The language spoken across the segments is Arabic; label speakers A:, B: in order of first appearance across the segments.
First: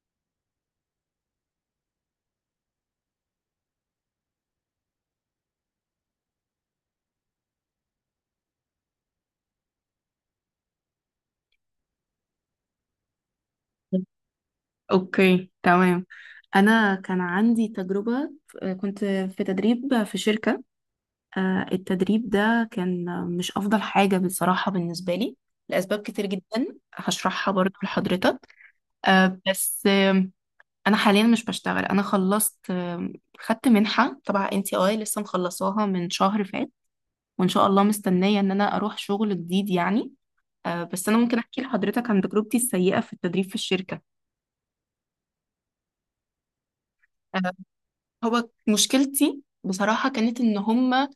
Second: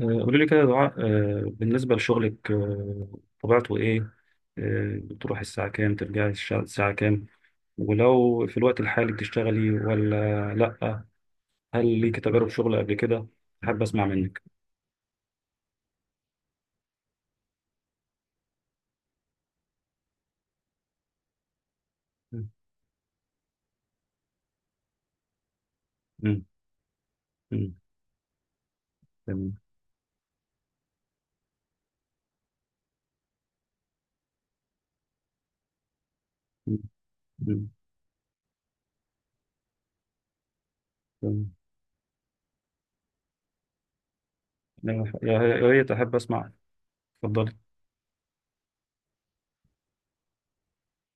A: قولي لي كده يا دعاء، بالنسبة لشغلك، طبيعته إيه؟ بتروحي الساعة كام؟ ترجعي الساعة كام؟ ولو في الوقت الحالي بتشتغلي ولا لأ؟ هل ليك تجارب شغل قبل كده؟ حابب أسمع منك.
B: اوكي تمام. انا كان عندي تجربة. كنت في تدريب في شركة. التدريب
A: مم.
B: ده كان مش افضل حاجة بصراحة بالنسبة لي لاسباب كتير
A: مم.
B: جدا هشرحها برضو
A: مم.
B: لحضرتك. آه،
A: تمام.
B: بس آم، انا حاليا مش بشتغل. انا خلصت، خدت منحة تبع NTI لسه مخلصاها من شهر فات،
A: مم.
B: وان شاء
A: مم.
B: الله مستنية ان انا اروح شغل جديد يعني. بس انا ممكن
A: تمام.
B: احكي لحضرتك عن تجربتي السيئة في التدريب في الشركة.
A: يا ريت أحب أسمع.
B: آه،
A: اتفضلي.
B: هو مشكلتي بصراحة كانت إن هما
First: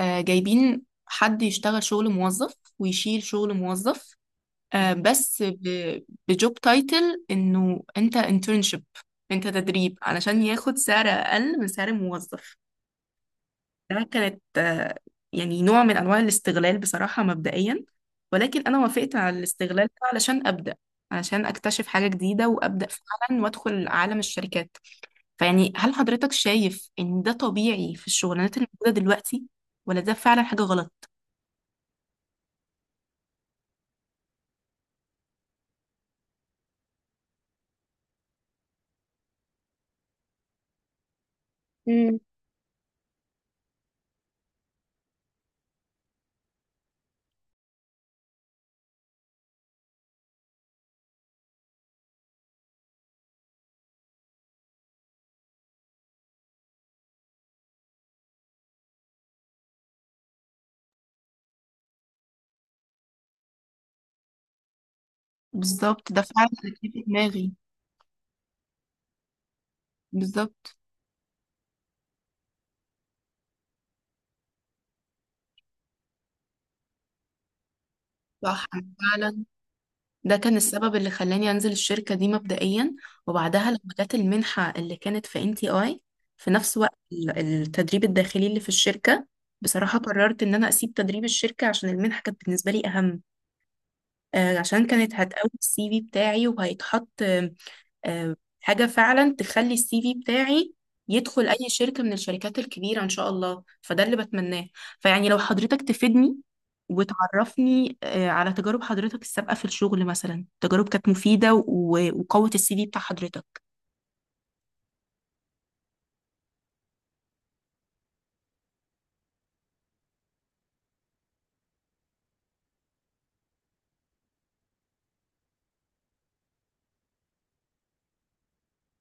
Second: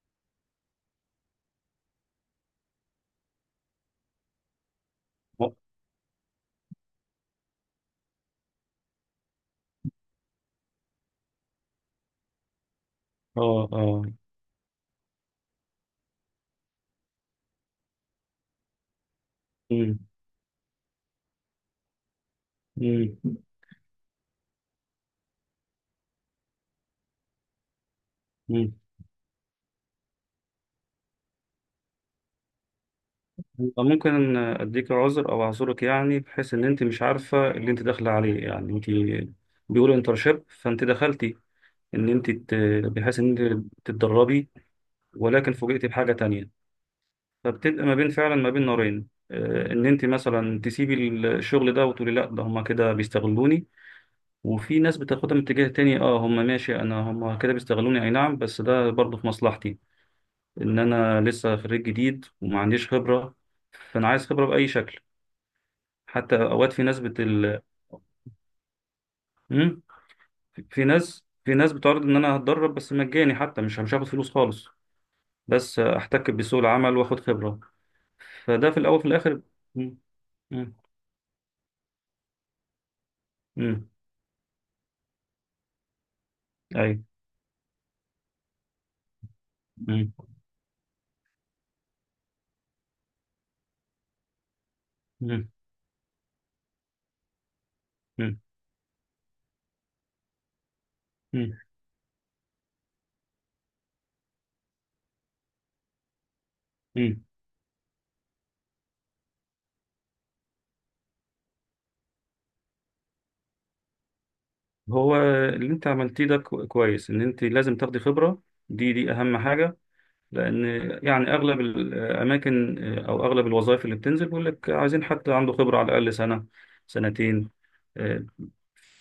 B: جايبين حد يشتغل شغل موظف ويشيل شغل موظف، بس بجوب تايتل إنه أنت انترنشيب، أنت تدريب، علشان ياخد سعر أقل من سعر الموظف.
A: آه آه.
B: ده كانت يعني نوع من أنواع الاستغلال بصراحة مبدئيا، ولكن أنا وافقت على الاستغلال
A: مم.
B: ده علشان أبدأ، علشان أكتشف حاجة جديدة وأبدأ
A: مم.
B: فعلا وأدخل عالم الشركات. فيعني هل حضرتك شايف ان ده طبيعي في الشغلانات اللي
A: مم.
B: موجودة دلوقتي، ولا ده فعلا حاجة غلط؟
A: ممكن اديك عذر او اعذرك، يعني بحيث ان انت مش عارفه اللي انت داخله عليه، يعني انت بيقولوا انترشيب فانت دخلتي ان
B: امم،
A: انت ت- بحيث ان انت تتدربي، ولكن فوجئتي بحاجه تانية، فبتبقى ما بين فعلا ما بين نارين، ان انت مثلا تسيبي الشغل ده وتقولي لا ده هما كده بيستغلوني. وفي ناس بتاخدها من اتجاه تاني، اه هما ماشي، انا هما كده بيستغلوني، اي نعم بس ده برضه في مصلحتي ان انا لسه خريج جديد وما عنديش خبره، فانا عايز خبره باي شكل.
B: بالظبط، ده
A: حتى
B: فعلا اللي
A: اوقات في
B: كان
A: ناس
B: في دماغي.
A: ال... مم؟
B: بالظبط،
A: في ناس بتعرض ان انا هتدرب بس مجاني، حتى مش هاخد فلوس خالص، بس احتك بسوق العمل واخد خبرة،
B: صح،
A: فده في
B: أنا
A: الاول وفي الاخر.
B: فعلا
A: مم.
B: ده كان
A: مم.
B: السبب اللي خلاني انزل الشركة دي مبدئيا. وبعدها
A: مم.
B: لما جت المنحة اللي كانت في NTI في نفس وقت
A: ايوه.
B: التدريب الداخلي اللي في الشركة، بصراحة
A: مم.
B: قررت ان انا اسيب تدريب الشركة عشان المنحة كانت بالنسبة لي اهم. عشان كانت
A: مم.
B: هتقوي السي في بتاعي، وهيتحط
A: مم.
B: حاجة فعلا تخلي السي في بتاعي يدخل
A: مم.
B: أي شركة من الشركات الكبيرة إن شاء الله، فده اللي بتمناه. فيعني لو حضرتك تفيدني
A: مم.
B: وتعرفني على تجارب حضرتك السابقة في الشغل، مثلا تجارب كانت مفيدة وقوت السي في بتاع حضرتك.
A: هو اللي انت عملتيه ده كويس، ان انت لازم تاخدي خبرة. دي اهم حاجة، لان يعني اغلب الاماكن او اغلب الوظائف اللي بتنزل بيقول لك عايزين حد عنده خبرة على الاقل سنة، سنتين. آه،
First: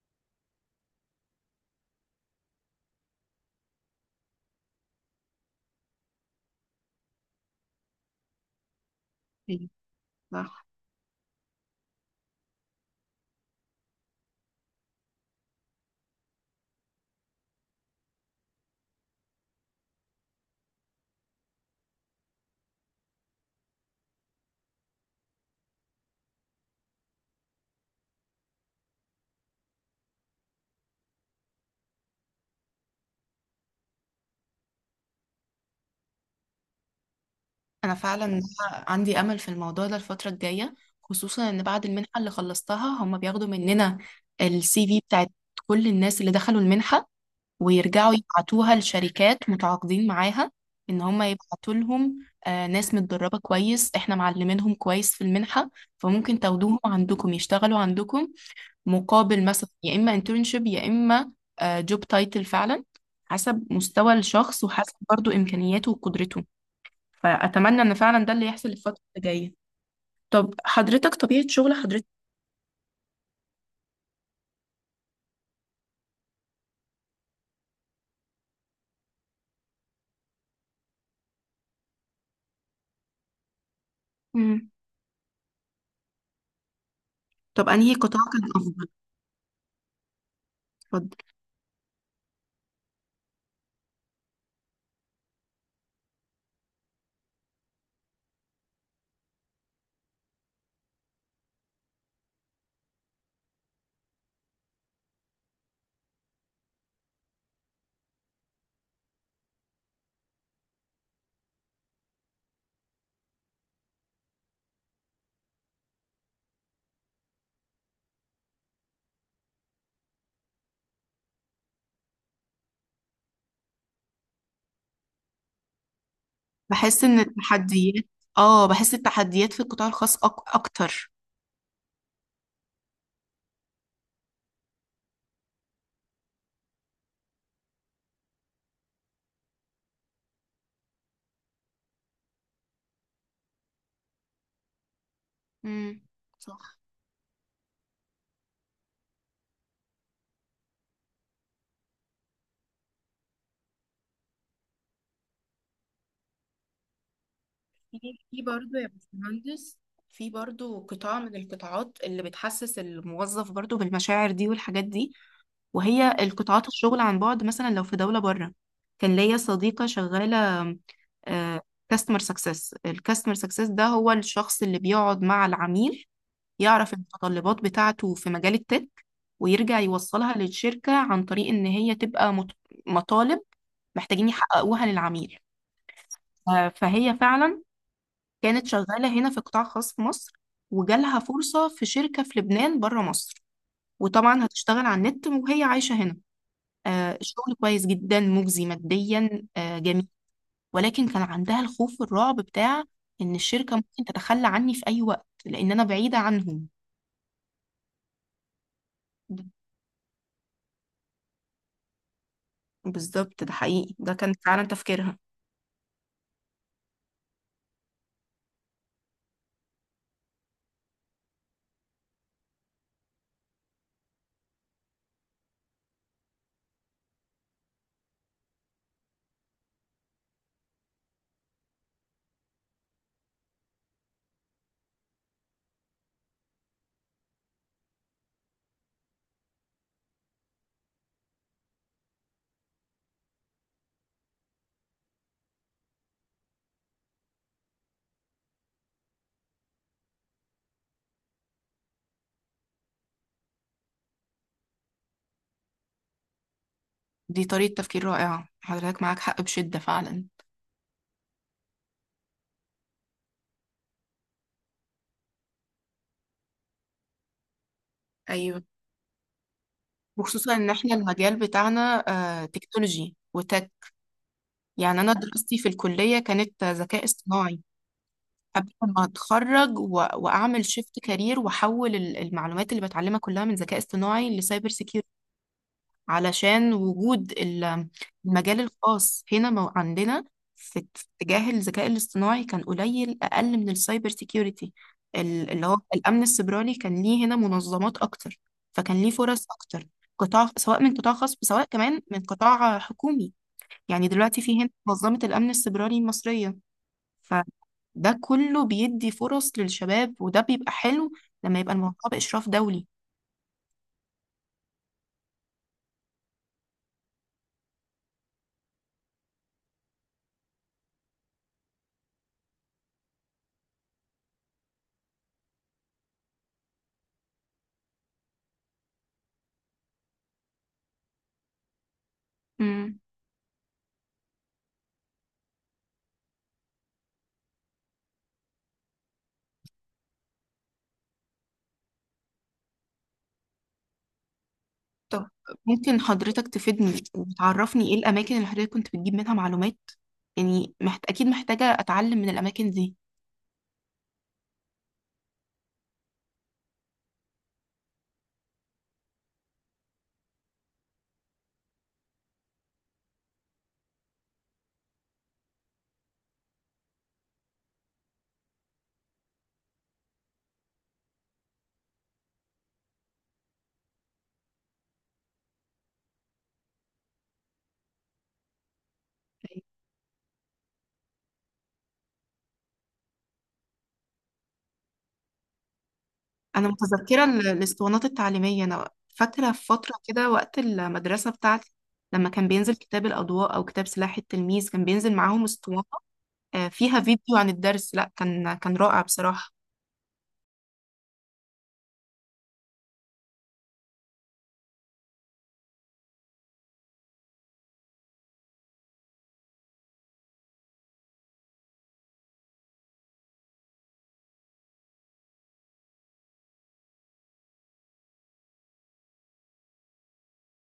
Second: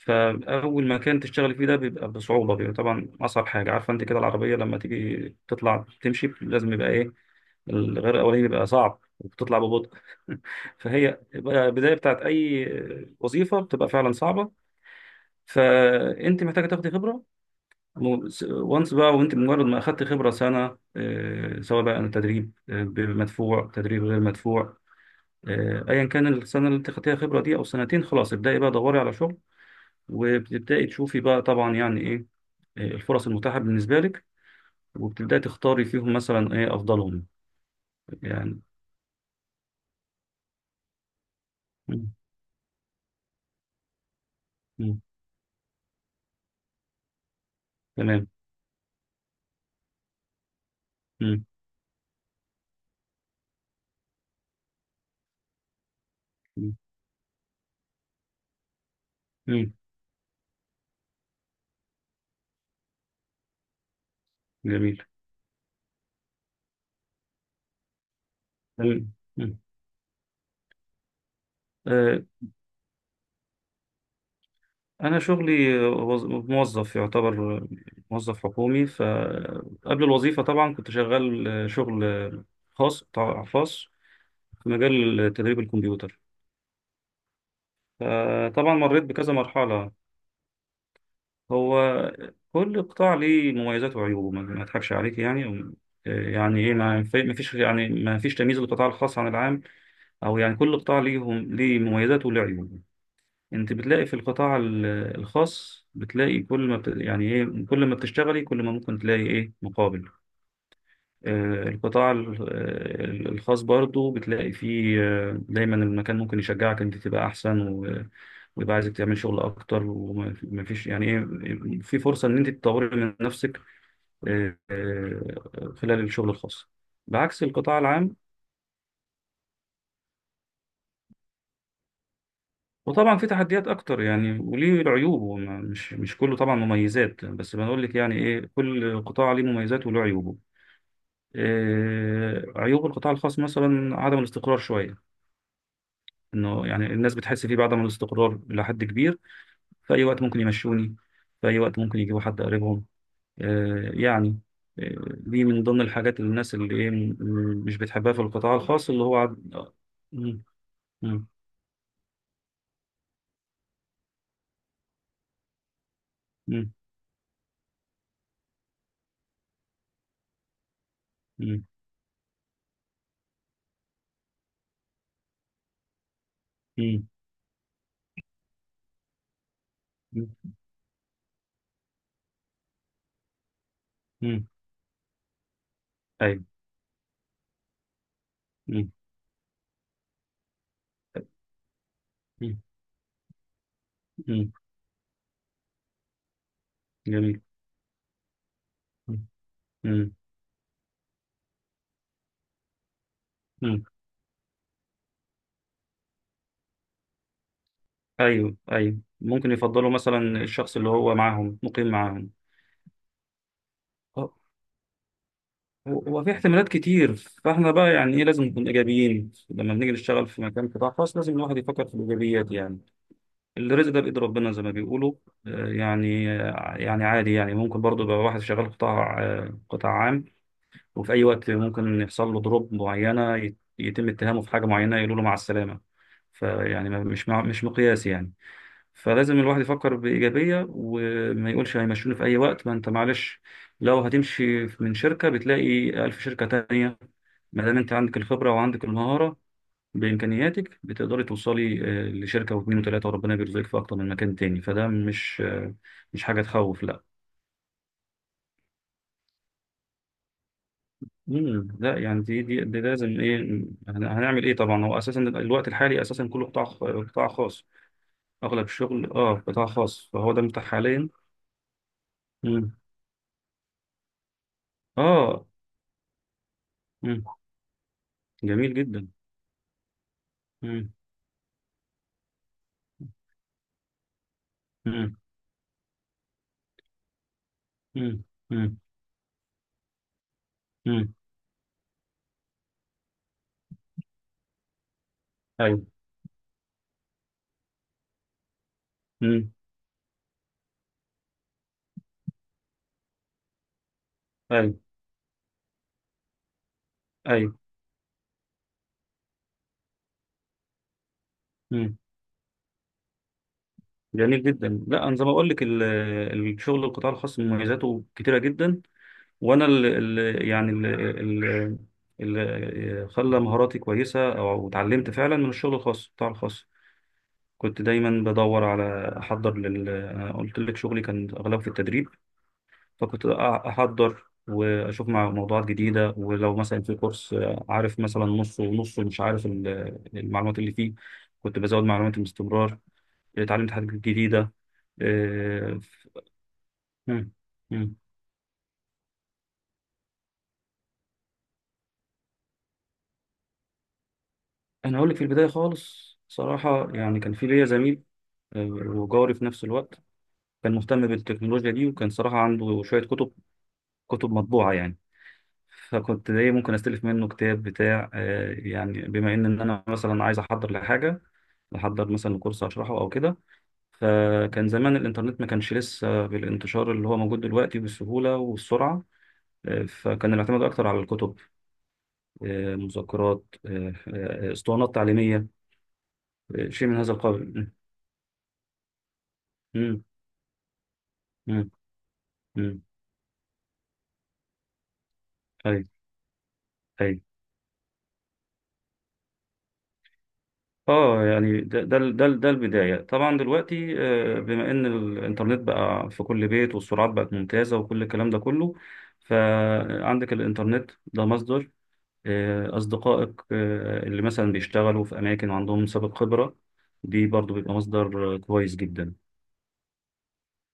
A: فأول مكان تشتغلي فيه ده بيبقى بصعوبة، بيبقى طبعا أصعب حاجة. عارفة أنت كده العربية لما تيجي تطلع تمشي لازم يبقى إيه، الغير الأولاني بيبقى صعب وبتطلع
B: أيوة،
A: ببطء.
B: صح.
A: فهي بقى البداية بتاعت أي وظيفة بتبقى فعلا صعبة، فأنت محتاجة تاخدي خبرة. وانس بقى، وأنت مجرد ما أخدت خبرة سنة، سواء بقى تدريب مدفوع تدريب غير مدفوع، أيا كان السنة اللي أنت خدتيها خبرة دي أو سنتين، خلاص ابدأي بقى دوري على شغل. وبتبدأي تشوفي بقى طبعا يعني ايه، الفرص المتاحة بالنسبة لك، وبتبدأي تختاري فيهم مثلا ايه افضلهم
B: أنا فعلا
A: يعني.
B: عندي أمل في الموضوع ده الفترة الجاية، خصوصا إن بعد المنحة
A: مم.
B: اللي خلصتها هم بياخدوا مننا السي في
A: مم.
B: بتاعت كل الناس اللي دخلوا المنحة، ويرجعوا
A: تمام.
B: يبعتوها لشركات متعاقدين معاها ان هم
A: مم.
B: يبعتوا لهم ناس متدربة كويس، احنا معلمينهم كويس في المنحة، فممكن
A: مم.
B: تاخدوهم عندكم يشتغلوا عندكم مقابل مثلا
A: مم.
B: يا اما انترنشيب يا اما جوب تايتل فعلا حسب مستوى الشخص وحسب
A: جميل.
B: برضو امكانياته وقدرته. فاتمنى ان فعلا ده اللي يحصل الفترة
A: تمام.
B: اللي جاية.
A: مم.
B: طب حضرتك طبيعة شغل حضرتك؟
A: آه، أنا شغلي، موظف يعتبر، موظف حكومي. فقبل الوظيفة طبعا كنت شغال، شغل خاص، طبعاً خاص، في
B: مم.
A: مجال تدريب الكمبيوتر.
B: طب انهي قطاع كان
A: فطبعا
B: افضل؟
A: مريت بكذا مرحلة.
B: اتفضل.
A: هو كل قطاع ليه مميزات وعيوبه، ما اضحكش عليك يعني يعني ايه، ما فيش يعني، ما فيش تمييز للقطاع الخاص عن العام، او يعني كل قطاع ليهم ليه مميزاته وليه عيوبه. انت بتلاقي في الخاص، بتلاقي كل ما يعني ايه، كل ما بتشتغلي كل ما ممكن تلاقي ايه مقابل. آه، القطاع ال- الخاص برضو بتلاقي فيه، دايما المكان ممكن يشجعك انت تبقى احسن ويبقى عايزك تعمل شغل اكتر، وما فيش يعني ايه، في فرصة ان انت تطوري من نفسك، خلال الشغل الخاص،
B: بحس ان
A: بعكس القطاع
B: التحديات،
A: العام.
B: اه، بحس التحديات في القطاع الخاص اكتر.
A: وطبعا في تحديات اكتر يعني، وليه العيوب، مش كله طبعا مميزات، بس بنقول لك يعني ايه كل قطاع ليه مميزاته وله عيوبه. عيوب القطاع الخاص مثلا عدم الاستقرار شوية،
B: امم،
A: انه
B: صح.
A: يعني الناس بتحس فيه بعدم الاستقرار الى حد كبير. في اي وقت ممكن يمشوني، في اي وقت ممكن يجيبوا حد قريبهم، آه يعني، آه، دي من ضمن الحاجات اللي الناس اللي ايه مش
B: في
A: بتحبها في القطاع
B: برضه يا
A: الخاص، اللي هو
B: باشمهندس في
A: مم.
B: برضه قطاع
A: مم.
B: من القطاعات اللي بتحسس الموظف برضه بالمشاعر دي والحاجات دي، وهي القطاعات
A: مم.
B: الشغل عن بعد مثلا لو في دولة بره. كان ليا صديقة شغالة
A: مم.
B: كاستمر سكسس. الكاستمر سكسس ده هو الشخص اللي بيقعد مع العميل يعرف
A: مم.
B: المتطلبات بتاعته في مجال التك، ويرجع يوصلها
A: مم.
B: للشركة عن طريق إن هي تبقى مطالب محتاجين
A: مم.
B: يحققوها للعميل.
A: ايوه.
B: فهي فعلا كانت
A: مم.
B: شغالة هنا في قطاع خاص في مصر، وجالها فرصة في شركة في
A: مم.
B: لبنان بره مصر، وطبعا
A: مم.
B: هتشتغل على النت وهي عايشة هنا.
A: جميل.
B: الشغل كويس جدا، مجزي
A: مم.
B: ماديا، جميل،
A: مم.
B: ولكن كان عندها الخوف والرعب بتاع إن الشركة
A: مم.
B: ممكن تتخلى عني في أي وقت لأن أنا بعيدة عنهم.
A: ايوه ايوه، ممكن يفضلوا مثلا الشخص اللي هو معاهم مقيم معاهم.
B: بالظبط، ده حقيقي، ده كان
A: أه،
B: فعلا تفكيرها.
A: هو في احتمالات كتير، فاحنا بقى يعني ايه لازم نكون ايجابيين لما بنيجي نشتغل في مكان قطاع خاص. لازم الواحد يفكر في الايجابيات، يعني الرزق ده بايد ربنا زي ما بيقولوا. يعني يعني عادي، يعني ممكن برضه يبقى واحد شغال قطاع، قطاع عام، وفي اي وقت ممكن يحصل له ضروب معينه، يتم اتهامه في حاجه معينه، يقولوا له مع السلامه. فيعني مش مقياس يعني. فلازم الواحد يفكر بإيجابية، وما يقولش هيمشوني في أي وقت، ما أنت معلش، لو هتمشي من شركة بتلاقي ألف شركة تانية، ما دام أنت عندك الخبرة وعندك المهارة بإمكانياتك بتقدري توصلي لشركة واتنين وتلاتة، وربنا بيرزقك في أكتر من مكان تاني. فده مش مش حاجة تخوف، لا.
B: دي طريقة تفكير رائعة، حضرتك معاك حق بشدة فعلا.
A: مم. لا يعني دي لازم إيه، هنعمل إيه. طبعا هو أساسا الوقت الحالي أساسا كله قطاع خاص.
B: أيوة.
A: أغلب الشغل أه قطاع خاص، فهو ده
B: وخصوصا
A: متاح
B: إن إحنا
A: حاليا.
B: المجال بتاعنا
A: مم.
B: تكنولوجي وتك، يعني أنا
A: أه،
B: دراستي في الكلية كانت ذكاء اصطناعي قبل
A: جميل
B: ما
A: جدا.
B: أتخرج، وأعمل
A: مم.
B: شيفت كارير وأحول المعلومات اللي بتعلمها كلها من ذكاء اصطناعي لسايبر سيكيورتي،
A: مم.
B: علشان وجود
A: مم.
B: المجال
A: مم.
B: الخاص هنا عندنا في
A: مم.
B: اتجاه الذكاء الاصطناعي كان قليل، أقل من السايبر سيكيورتي. اللي هو
A: ايوه.
B: الأمن السيبراني كان ليه هنا منظمات أكتر، فكان ليه فرص
A: مم.
B: أكتر، قطاع سواء من قطاع خاص سواء كمان من قطاع حكومي. يعني دلوقتي في هنا
A: ايوه
B: منظمة الأمن السيبراني المصرية،
A: ايوه.
B: فده كله بيدي فرص للشباب، وده بيبقى حلو لما يبقى
A: مم.
B: الموضوع بإشراف
A: جميل جدا. لا انا زي ما اقول لك الشغل القطاع الخاص مميزاته كتيره جدا. وانا ال يعني ال اللي خلى مهاراتي كويسه، او اتعلمت فعلا من الشغل الخاص القطاع الخاص. كنت دايما بدور على احضر لل، انا قلت لك شغلي كان اغلبه في التدريب.
B: دولي.
A: فكنت أحضر وأشوف مع موضوعات جديدة. ولو مثلا في كورس، عارف مثلا نصه ونصه مش عارف المعلومات اللي فيه، كنت بزود معلوماتي باستمرار، اتعلمت حاجات جديدة.
B: طب
A: آه،
B: ممكن
A: ف-
B: حضرتك تفيدني
A: مم.
B: وتعرفني
A: مم.
B: ايه الاماكن اللي حضرتك كنت بتجيب منها معلومات؟ يعني اكيد محتاجة اتعلم من الاماكن دي.
A: أنا أقول لك في البداية خالص صراحة يعني، كان في ليا زميل وجاري في نفس الوقت، كان مهتم بالتكنولوجيا دي، وكان صراحة عنده شوية كتب، كتب مطبوعة يعني. فكنت ايه ممكن استلف منه كتاب بتاع، يعني بما ان إن انا مثلا عايز احضر لحاجه، احضر مثلا كورس هشرحه او كده. فكان زمان الانترنت ما كانش لسه بالانتشار اللي هو موجود دلوقتي بالسهوله والسرعه. فكان الاعتماد اكتر على الكتب، مذكرات، اسطوانات تعليميه،
B: انا
A: شيء من هذا
B: متذكرة
A: القبيل.
B: الاسطوانات التعليمية، انا فاكرة في فترة
A: م-
B: كده وقت المدرسة
A: م-
B: بتاعتي لما كان بينزل
A: م.
B: كتاب الاضواء او كتاب سلاح التلميذ كان بينزل معاهم اسطوانة
A: ايوه
B: فيها
A: ايوه،
B: فيديو عن الدرس، لا كان رائع بصراحة.
A: اه يعني ده البدايه طبعا. دلوقتي بما ان الانترنت بقى في كل بيت والسرعات بقت ممتازه وكل الكلام ده كله، فعندك الانترنت ده مصدر، اصدقائك اللي مثلا بيشتغلوا في اماكن وعندهم سابق خبره، دي برضو بيبقى مصدر كويس جدا.